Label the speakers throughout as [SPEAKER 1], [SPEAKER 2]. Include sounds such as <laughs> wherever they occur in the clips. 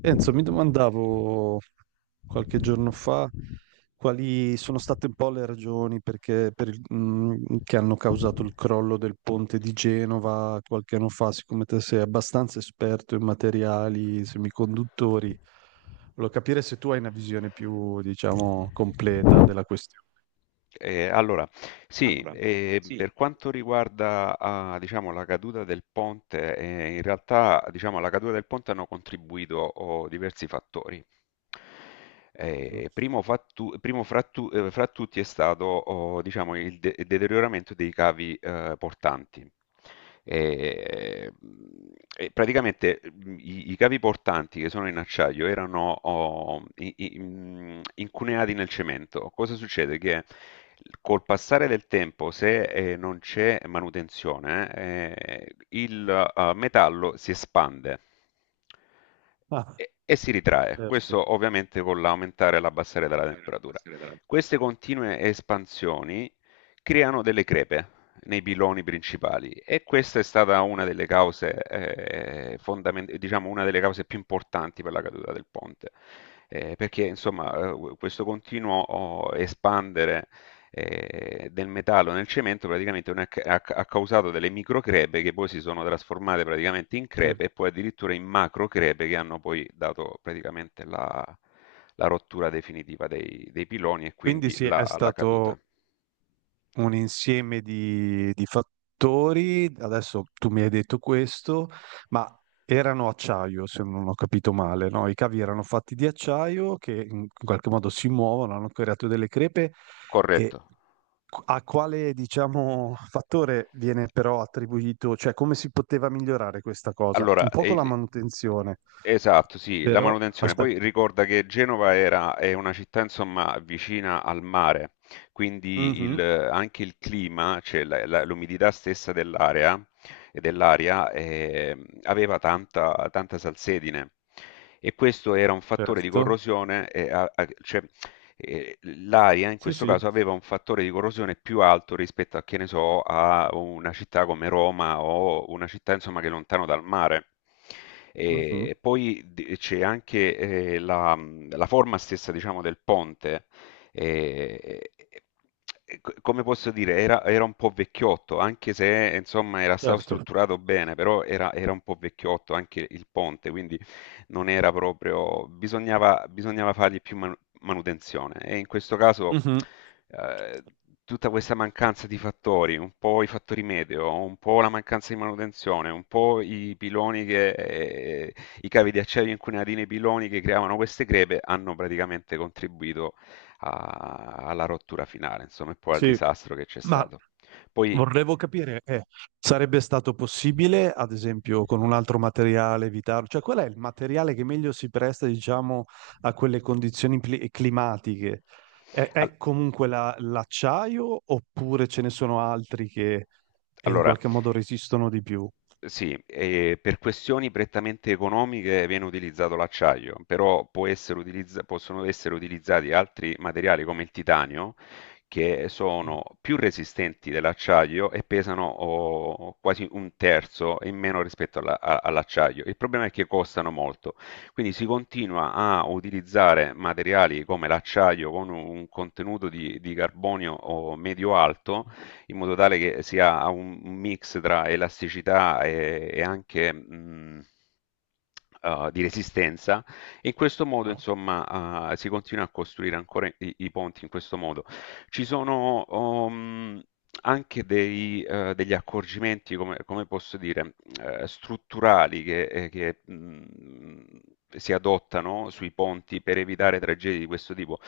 [SPEAKER 1] Enzo, mi domandavo qualche giorno fa quali sono state un po' le ragioni che hanno causato il crollo del ponte di Genova qualche anno fa. Siccome te sei abbastanza esperto in materiali semiconduttori, volevo capire se tu hai una visione più, diciamo, completa della questione.
[SPEAKER 2] Eh, allora, sì, per quanto riguarda diciamo, la caduta del ponte, in realtà diciamo, alla caduta del ponte hanno contribuito diversi fattori. Primo, primo fra, fra tutti è stato diciamo, il deterioramento dei cavi portanti. E, e praticamente i cavi portanti che sono in acciaio erano incuneati nel cemento. Cosa succede? Che col passare del tempo, se non c'è manutenzione, il metallo si espande
[SPEAKER 1] Ah,
[SPEAKER 2] e si ritrae.
[SPEAKER 1] certo.
[SPEAKER 2] Questo ovviamente con l'aumentare e l'abbassare della temperatura. Queste continue espansioni creano delle crepe nei piloni principali e questa è stata una delle cause, diciamo una delle cause più importanti per la caduta del ponte. Perché insomma questo continuo espandere del metallo nel cemento praticamente non è ca- ha causato delle microcrepe che poi si sono trasformate praticamente in
[SPEAKER 1] Sì.
[SPEAKER 2] crepe e poi addirittura in macrocrepe che hanno poi dato praticamente la, la rottura definitiva dei piloni e
[SPEAKER 1] Quindi
[SPEAKER 2] quindi
[SPEAKER 1] sì, è
[SPEAKER 2] la caduta.
[SPEAKER 1] stato un insieme di fattori. Adesso tu mi hai detto questo, ma erano acciaio, se non ho capito male, no? I cavi erano fatti di acciaio che in qualche modo si muovono, hanno creato delle crepe
[SPEAKER 2] Corretto.
[SPEAKER 1] e a quale, diciamo, fattore viene però attribuito, cioè come si poteva migliorare questa cosa?
[SPEAKER 2] Allora,
[SPEAKER 1] Un po'
[SPEAKER 2] e
[SPEAKER 1] con la
[SPEAKER 2] il-
[SPEAKER 1] manutenzione,
[SPEAKER 2] esatto, sì, la
[SPEAKER 1] però
[SPEAKER 2] manutenzione. Poi
[SPEAKER 1] aspetta.
[SPEAKER 2] ricorda che Genova era, è una città, insomma, vicina al mare, quindi
[SPEAKER 1] Mhm,
[SPEAKER 2] anche il clima, cioè l'umidità stessa dell'area, e dell'aria, aveva tanta, tanta salsedine. E questo era un fattore di
[SPEAKER 1] certo.
[SPEAKER 2] corrosione, cioè l'aria in
[SPEAKER 1] Sì,
[SPEAKER 2] questo
[SPEAKER 1] sì.
[SPEAKER 2] caso aveva un fattore di corrosione più alto rispetto a, che ne so, a una città come Roma o una città insomma che è lontano dal mare.
[SPEAKER 1] Mhm,
[SPEAKER 2] E poi c'è anche la forma stessa, diciamo, del ponte. eh, Come posso dire, era, era un po' vecchiotto, anche se insomma era stato
[SPEAKER 1] certo.
[SPEAKER 2] strutturato bene, però era, era un po' vecchiotto anche il ponte, quindi non era proprio, bisognava, bisognava fargli più, manutenzione. E in questo caso
[SPEAKER 1] Mhm.
[SPEAKER 2] eh, tutta questa mancanza di fattori, un po' i fattori meteo, un po' la mancanza di manutenzione, un po' i piloni i cavi di acciaio incunati nei piloni che creavano queste crepe hanno praticamente contribuito alla rottura finale, insomma, e poi al
[SPEAKER 1] Sì,
[SPEAKER 2] disastro che c'è
[SPEAKER 1] ma
[SPEAKER 2] stato. Poi,
[SPEAKER 1] vorrevo capire, sarebbe stato possibile, ad esempio, con un altro materiale evitarlo? Cioè, qual è il materiale che meglio si presta, diciamo, a quelle climatiche?
[SPEAKER 2] al-
[SPEAKER 1] L'acciaio oppure ce ne sono altri che in
[SPEAKER 2] allora,
[SPEAKER 1] qualche modo resistono di più?
[SPEAKER 2] Sì, e per questioni prettamente economiche viene utilizzato l'acciaio, però possono essere utilizzati altri materiali come il titanio, che
[SPEAKER 1] Mm.
[SPEAKER 2] sono più resistenti dell'acciaio e pesano quasi un terzo in meno rispetto all'acciaio. Il problema è che costano molto, quindi si continua a utilizzare materiali come l'acciaio con un contenuto di carbonio medio-alto in modo tale che sia un mix tra elasticità e anche di resistenza. E in questo modo,
[SPEAKER 1] Ah,
[SPEAKER 2] insomma, si continua a costruire ancora i ponti in questo modo. Ci sono anche dei, degli accorgimenti, come, come posso dire, strutturali si adottano sui ponti per
[SPEAKER 1] sì,
[SPEAKER 2] evitare tragedie di questo tipo.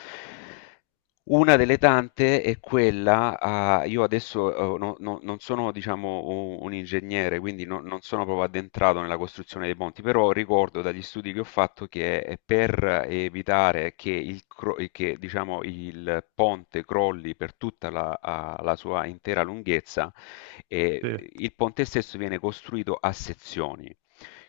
[SPEAKER 2] Una delle tante è quella a io adesso, no, non sono diciamo u un ingegnere, quindi no non sono proprio addentrato nella costruzione dei ponti, però ricordo dagli studi che ho fatto per evitare che diciamo il ponte crolli per tutta la sua intera lunghezza, ehm,
[SPEAKER 1] sì,
[SPEAKER 2] il ponte stesso viene costruito a sezioni.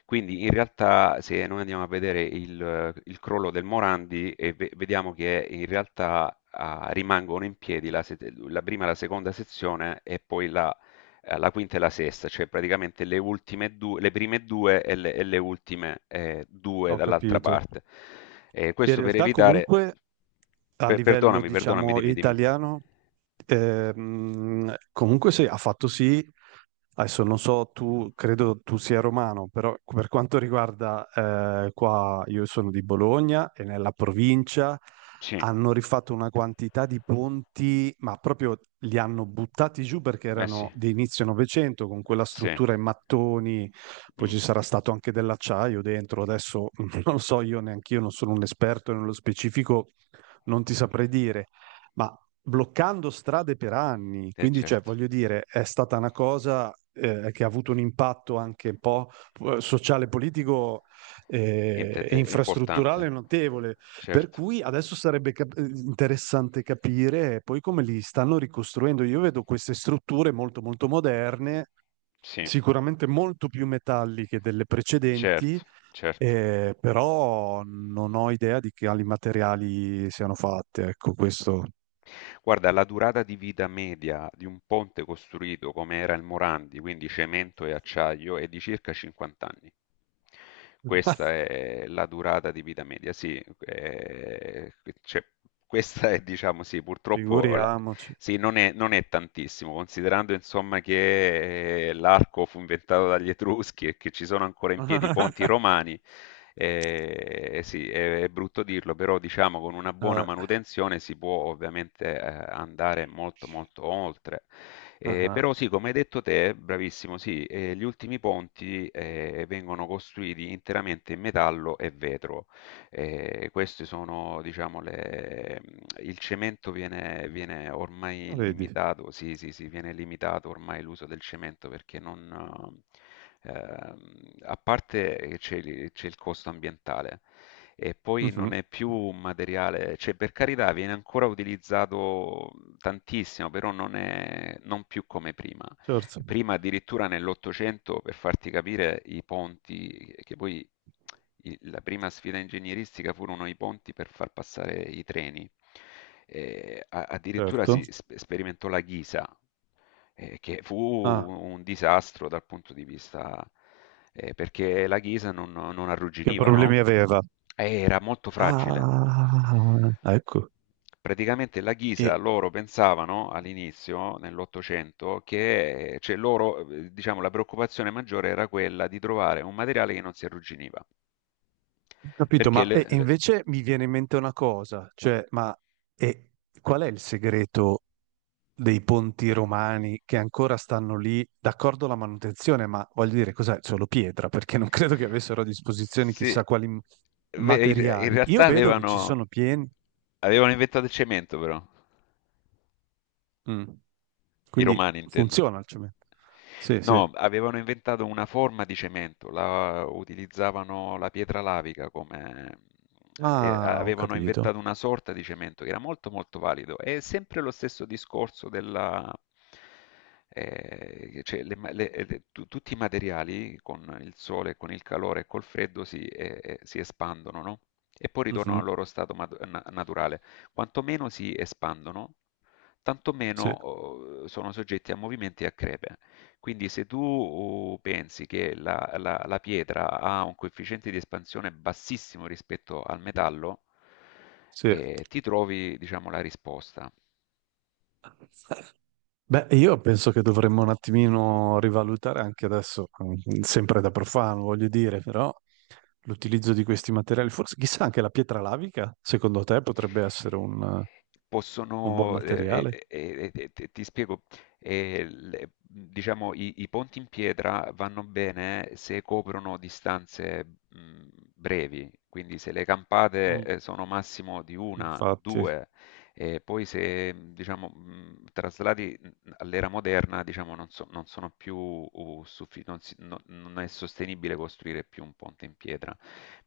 [SPEAKER 2] Quindi in realtà se noi andiamo a vedere il crollo del Morandi e vediamo che in realtà rimangono in piedi la, se- la prima e la seconda sezione e poi la quinta e la sesta, cioè praticamente le ultime due, le prime due e le ultime due
[SPEAKER 1] ho
[SPEAKER 2] dall'altra
[SPEAKER 1] capito.
[SPEAKER 2] parte.
[SPEAKER 1] In
[SPEAKER 2] Questo per
[SPEAKER 1] realtà
[SPEAKER 2] evitare...
[SPEAKER 1] comunque a livello,
[SPEAKER 2] perdonami, perdonami,
[SPEAKER 1] diciamo,
[SPEAKER 2] dimmi, dimmi.
[SPEAKER 1] italiano, comunque sì, ha fatto sì, adesso non so, tu credo tu sia romano, però per quanto riguarda qua, io sono di Bologna e nella provincia
[SPEAKER 2] Sì,
[SPEAKER 1] hanno rifatto una quantità di ponti, ma proprio li hanno buttati giù perché
[SPEAKER 2] eh sì,
[SPEAKER 1] erano
[SPEAKER 2] eh
[SPEAKER 1] di inizio Novecento con quella
[SPEAKER 2] sì,
[SPEAKER 1] struttura in mattoni, poi
[SPEAKER 2] mm,
[SPEAKER 1] ci sarà stato anche dell'acciaio dentro, adesso <laughs> non so, io neanche io non sono un esperto nello specifico, non ti saprei dire, ma bloccando strade per anni,
[SPEAKER 2] eh
[SPEAKER 1] quindi cioè,
[SPEAKER 2] certo.
[SPEAKER 1] voglio dire, è stata una cosa che ha avuto un impatto anche un po' sociale, politico e
[SPEAKER 2] È importante,
[SPEAKER 1] infrastrutturale notevole, per
[SPEAKER 2] certo,
[SPEAKER 1] cui adesso sarebbe interessante capire poi come li stanno ricostruendo. Io vedo queste strutture molto molto moderne,
[SPEAKER 2] sì.
[SPEAKER 1] sicuramente molto più metalliche delle precedenti,
[SPEAKER 2] Certo, certo.
[SPEAKER 1] però non ho idea di quali materiali siano fatte. Ecco, questo
[SPEAKER 2] Guarda, la durata di vita media di un ponte costruito come era il Morandi, quindi cemento e acciaio, è di circa 50 anni. Questa
[SPEAKER 1] <laughs>
[SPEAKER 2] è la durata di vita media, cioè, questa è, diciamo, sì, purtroppo,
[SPEAKER 1] figuriamoci.
[SPEAKER 2] sì, non è, non è tantissimo, considerando, insomma, che l'arco fu inventato dagli Etruschi e che ci sono ancora in piedi i ponti
[SPEAKER 1] <laughs>
[SPEAKER 2] romani. Sì, è brutto dirlo, però diciamo con una buona
[SPEAKER 1] Ah,
[SPEAKER 2] manutenzione si può ovviamente andare molto molto oltre.
[SPEAKER 1] ah,
[SPEAKER 2] Però sì, come hai detto te, bravissimo, sì, gli ultimi ponti vengono costruiti interamente in metallo e vetro. Questi sono diciamo il cemento viene ormai
[SPEAKER 1] vedi,
[SPEAKER 2] limitato sì, sì, sì, viene limitato ormai l'uso del cemento perché non a parte che c'è il costo ambientale e poi non
[SPEAKER 1] mhm,
[SPEAKER 2] è più un materiale cioè per carità viene ancora utilizzato tantissimo, però non più come prima.
[SPEAKER 1] certo,
[SPEAKER 2] Prima addirittura nell'Ottocento, per farti capire, i ponti, che poi la prima sfida ingegneristica furono i ponti per far passare i treni. Addirittura
[SPEAKER 1] certo.
[SPEAKER 2] sperimentò la ghisa, che fu
[SPEAKER 1] Ah,
[SPEAKER 2] un disastro dal punto di vista, perché la ghisa non, non
[SPEAKER 1] che
[SPEAKER 2] arrugginiva, no?
[SPEAKER 1] problemi aveva?
[SPEAKER 2] Era molto fragile.
[SPEAKER 1] Ah, ecco.
[SPEAKER 2] Praticamente la
[SPEAKER 1] E
[SPEAKER 2] ghisa loro pensavano all'inizio, nell'Ottocento, diciamo, la preoccupazione maggiore era quella di trovare un materiale che non si arrugginiva.
[SPEAKER 1] capito,
[SPEAKER 2] Perché
[SPEAKER 1] ma
[SPEAKER 2] le-
[SPEAKER 1] e
[SPEAKER 2] le-
[SPEAKER 1] invece mi viene in mente una cosa, cioè, ma e qual è il segreto dei ponti romani che ancora stanno lì? D'accordo la manutenzione, ma voglio dire, cos'è? Solo pietra, perché non credo che avessero a disposizione
[SPEAKER 2] sì,
[SPEAKER 1] chissà quali
[SPEAKER 2] in in
[SPEAKER 1] materiali. Io
[SPEAKER 2] realtà
[SPEAKER 1] vedo che ci
[SPEAKER 2] avevano,
[SPEAKER 1] sono pieni,
[SPEAKER 2] avevano inventato il cemento, però,
[SPEAKER 1] mm.
[SPEAKER 2] i
[SPEAKER 1] Quindi
[SPEAKER 2] romani intendo.
[SPEAKER 1] funziona il cemento. Sì, sì.
[SPEAKER 2] No, avevano inventato una forma di cemento, la, utilizzavano la pietra lavica come... e
[SPEAKER 1] Ah, ho
[SPEAKER 2] avevano
[SPEAKER 1] capito.
[SPEAKER 2] inventato una sorta di cemento che era molto molto valido. È sempre lo stesso discorso della... cioè, le ma- le- tu- tutti i materiali con il sole, con il calore e col freddo si espandono, no? E poi ritornano
[SPEAKER 1] Mhm,
[SPEAKER 2] al loro stato naturale. Quanto meno si espandono, tanto meno
[SPEAKER 1] sì,
[SPEAKER 2] sono soggetti a movimenti e a crepe. Quindi se tu pensi che la pietra ha un coefficiente di espansione bassissimo rispetto al metallo,
[SPEAKER 1] sì.
[SPEAKER 2] ti trovi, diciamo, la risposta.
[SPEAKER 1] Beh, io penso che dovremmo un attimino rivalutare anche adesso, sempre da profano, voglio dire, però l'utilizzo di questi materiali, forse chissà anche la pietra lavica, secondo te potrebbe essere un buon
[SPEAKER 2] Possono,
[SPEAKER 1] materiale?
[SPEAKER 2] ti ti spiego, diciamo i ponti in pietra vanno bene se coprono distanze brevi, quindi se le campate sono massimo di una,
[SPEAKER 1] Infatti,
[SPEAKER 2] due, e poi se diciamo traslati all'era moderna, diciamo non, non sono più non si- non- non è sostenibile costruire più un ponte in pietra,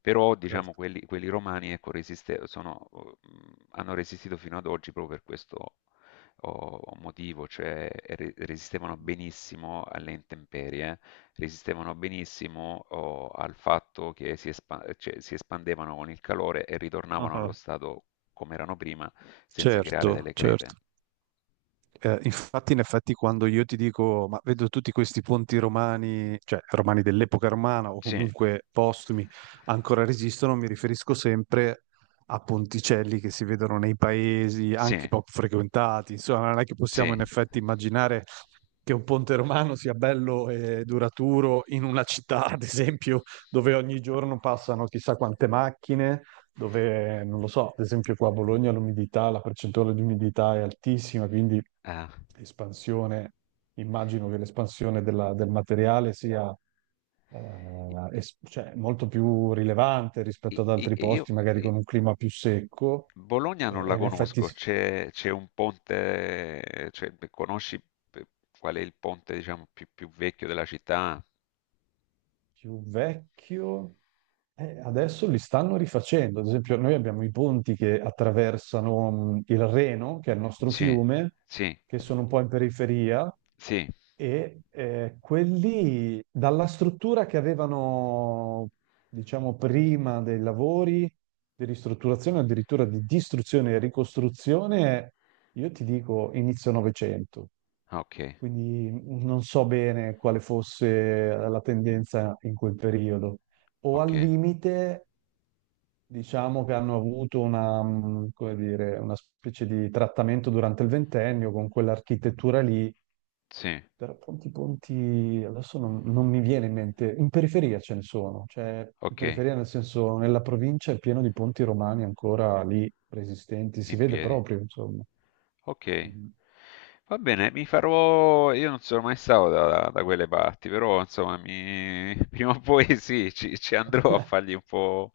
[SPEAKER 2] però diciamo
[SPEAKER 1] certo.
[SPEAKER 2] quelli, quelli romani ecco, sono, hanno resistito fino ad oggi proprio per questo oh, motivo, cioè resistevano benissimo alle intemperie, resistevano benissimo al fatto cioè, si espandevano con il calore e ritornavano
[SPEAKER 1] Ah,
[SPEAKER 2] allo stato come erano prima senza creare
[SPEAKER 1] certo,
[SPEAKER 2] delle crepe.
[SPEAKER 1] certo. Infatti, in effetti, quando io ti dico, ma vedo tutti questi ponti romani, cioè romani dell'epoca romana o
[SPEAKER 2] Sì,
[SPEAKER 1] comunque postumi, ancora resistono, mi riferisco sempre a ponticelli che si vedono nei paesi
[SPEAKER 2] sì,
[SPEAKER 1] anche poco frequentati. Insomma, non è che possiamo
[SPEAKER 2] sì.
[SPEAKER 1] in effetti immaginare che un ponte romano sia bello e duraturo in una città, ad esempio, dove ogni giorno passano chissà quante macchine, dove, non lo so, ad esempio qua a Bologna l'umidità, la percentuale di umidità è altissima, quindi
[SPEAKER 2] Ah.
[SPEAKER 1] espansione, immagino che del materiale sia cioè, molto più rilevante rispetto ad altri
[SPEAKER 2] E io,
[SPEAKER 1] posti, magari con un clima più secco,
[SPEAKER 2] Bologna
[SPEAKER 1] eh,
[SPEAKER 2] non la
[SPEAKER 1] e in effetti
[SPEAKER 2] conosco,
[SPEAKER 1] s-
[SPEAKER 2] c'è un ponte, cioè, beh, conosci eh, qual è il ponte, diciamo, più, più vecchio della città?
[SPEAKER 1] più vecchio. Adesso li stanno rifacendo. Ad esempio, noi abbiamo i ponti che attraversano il Reno, che è il nostro
[SPEAKER 2] Sì,
[SPEAKER 1] fiume,
[SPEAKER 2] sì,
[SPEAKER 1] che sono un po' in periferia,
[SPEAKER 2] sì,
[SPEAKER 1] e quelli dalla struttura che avevano, diciamo, prima dei lavori di ristrutturazione, addirittura di distruzione e ricostruzione, io ti dico inizio Novecento,
[SPEAKER 2] ok,
[SPEAKER 1] quindi non so bene quale fosse la tendenza in quel periodo. O
[SPEAKER 2] ok,
[SPEAKER 1] al limite, diciamo che hanno avuto una, come dire, una specie di trattamento durante il ventennio con quell'architettura lì,
[SPEAKER 2] sì,
[SPEAKER 1] però ponti adesso non, non mi viene in mente, in periferia ce ne sono, cioè in
[SPEAKER 2] ok,
[SPEAKER 1] periferia nel senso nella provincia è pieno di ponti romani ancora lì resistenti, si
[SPEAKER 2] in
[SPEAKER 1] vede
[SPEAKER 2] piedi,
[SPEAKER 1] proprio, insomma.
[SPEAKER 2] ok.
[SPEAKER 1] Mhm.
[SPEAKER 2] Va bene, mi farò, io non sono mai stato da, da quelle parti, però insomma, mi- <laughs> prima o poi sì, ci, ci andrò a
[SPEAKER 1] <laughs>
[SPEAKER 2] fargli un po',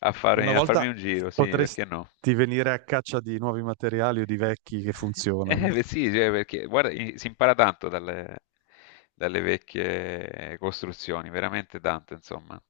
[SPEAKER 1] Una
[SPEAKER 2] a farmi
[SPEAKER 1] volta
[SPEAKER 2] un giro, sì,
[SPEAKER 1] potresti
[SPEAKER 2] perché no?
[SPEAKER 1] venire a caccia di nuovi materiali o di vecchi che funzionano.
[SPEAKER 2] Eh beh, sì, cioè, perché guarda, si impara tanto dalle, dalle vecchie costruzioni, veramente tanto, insomma.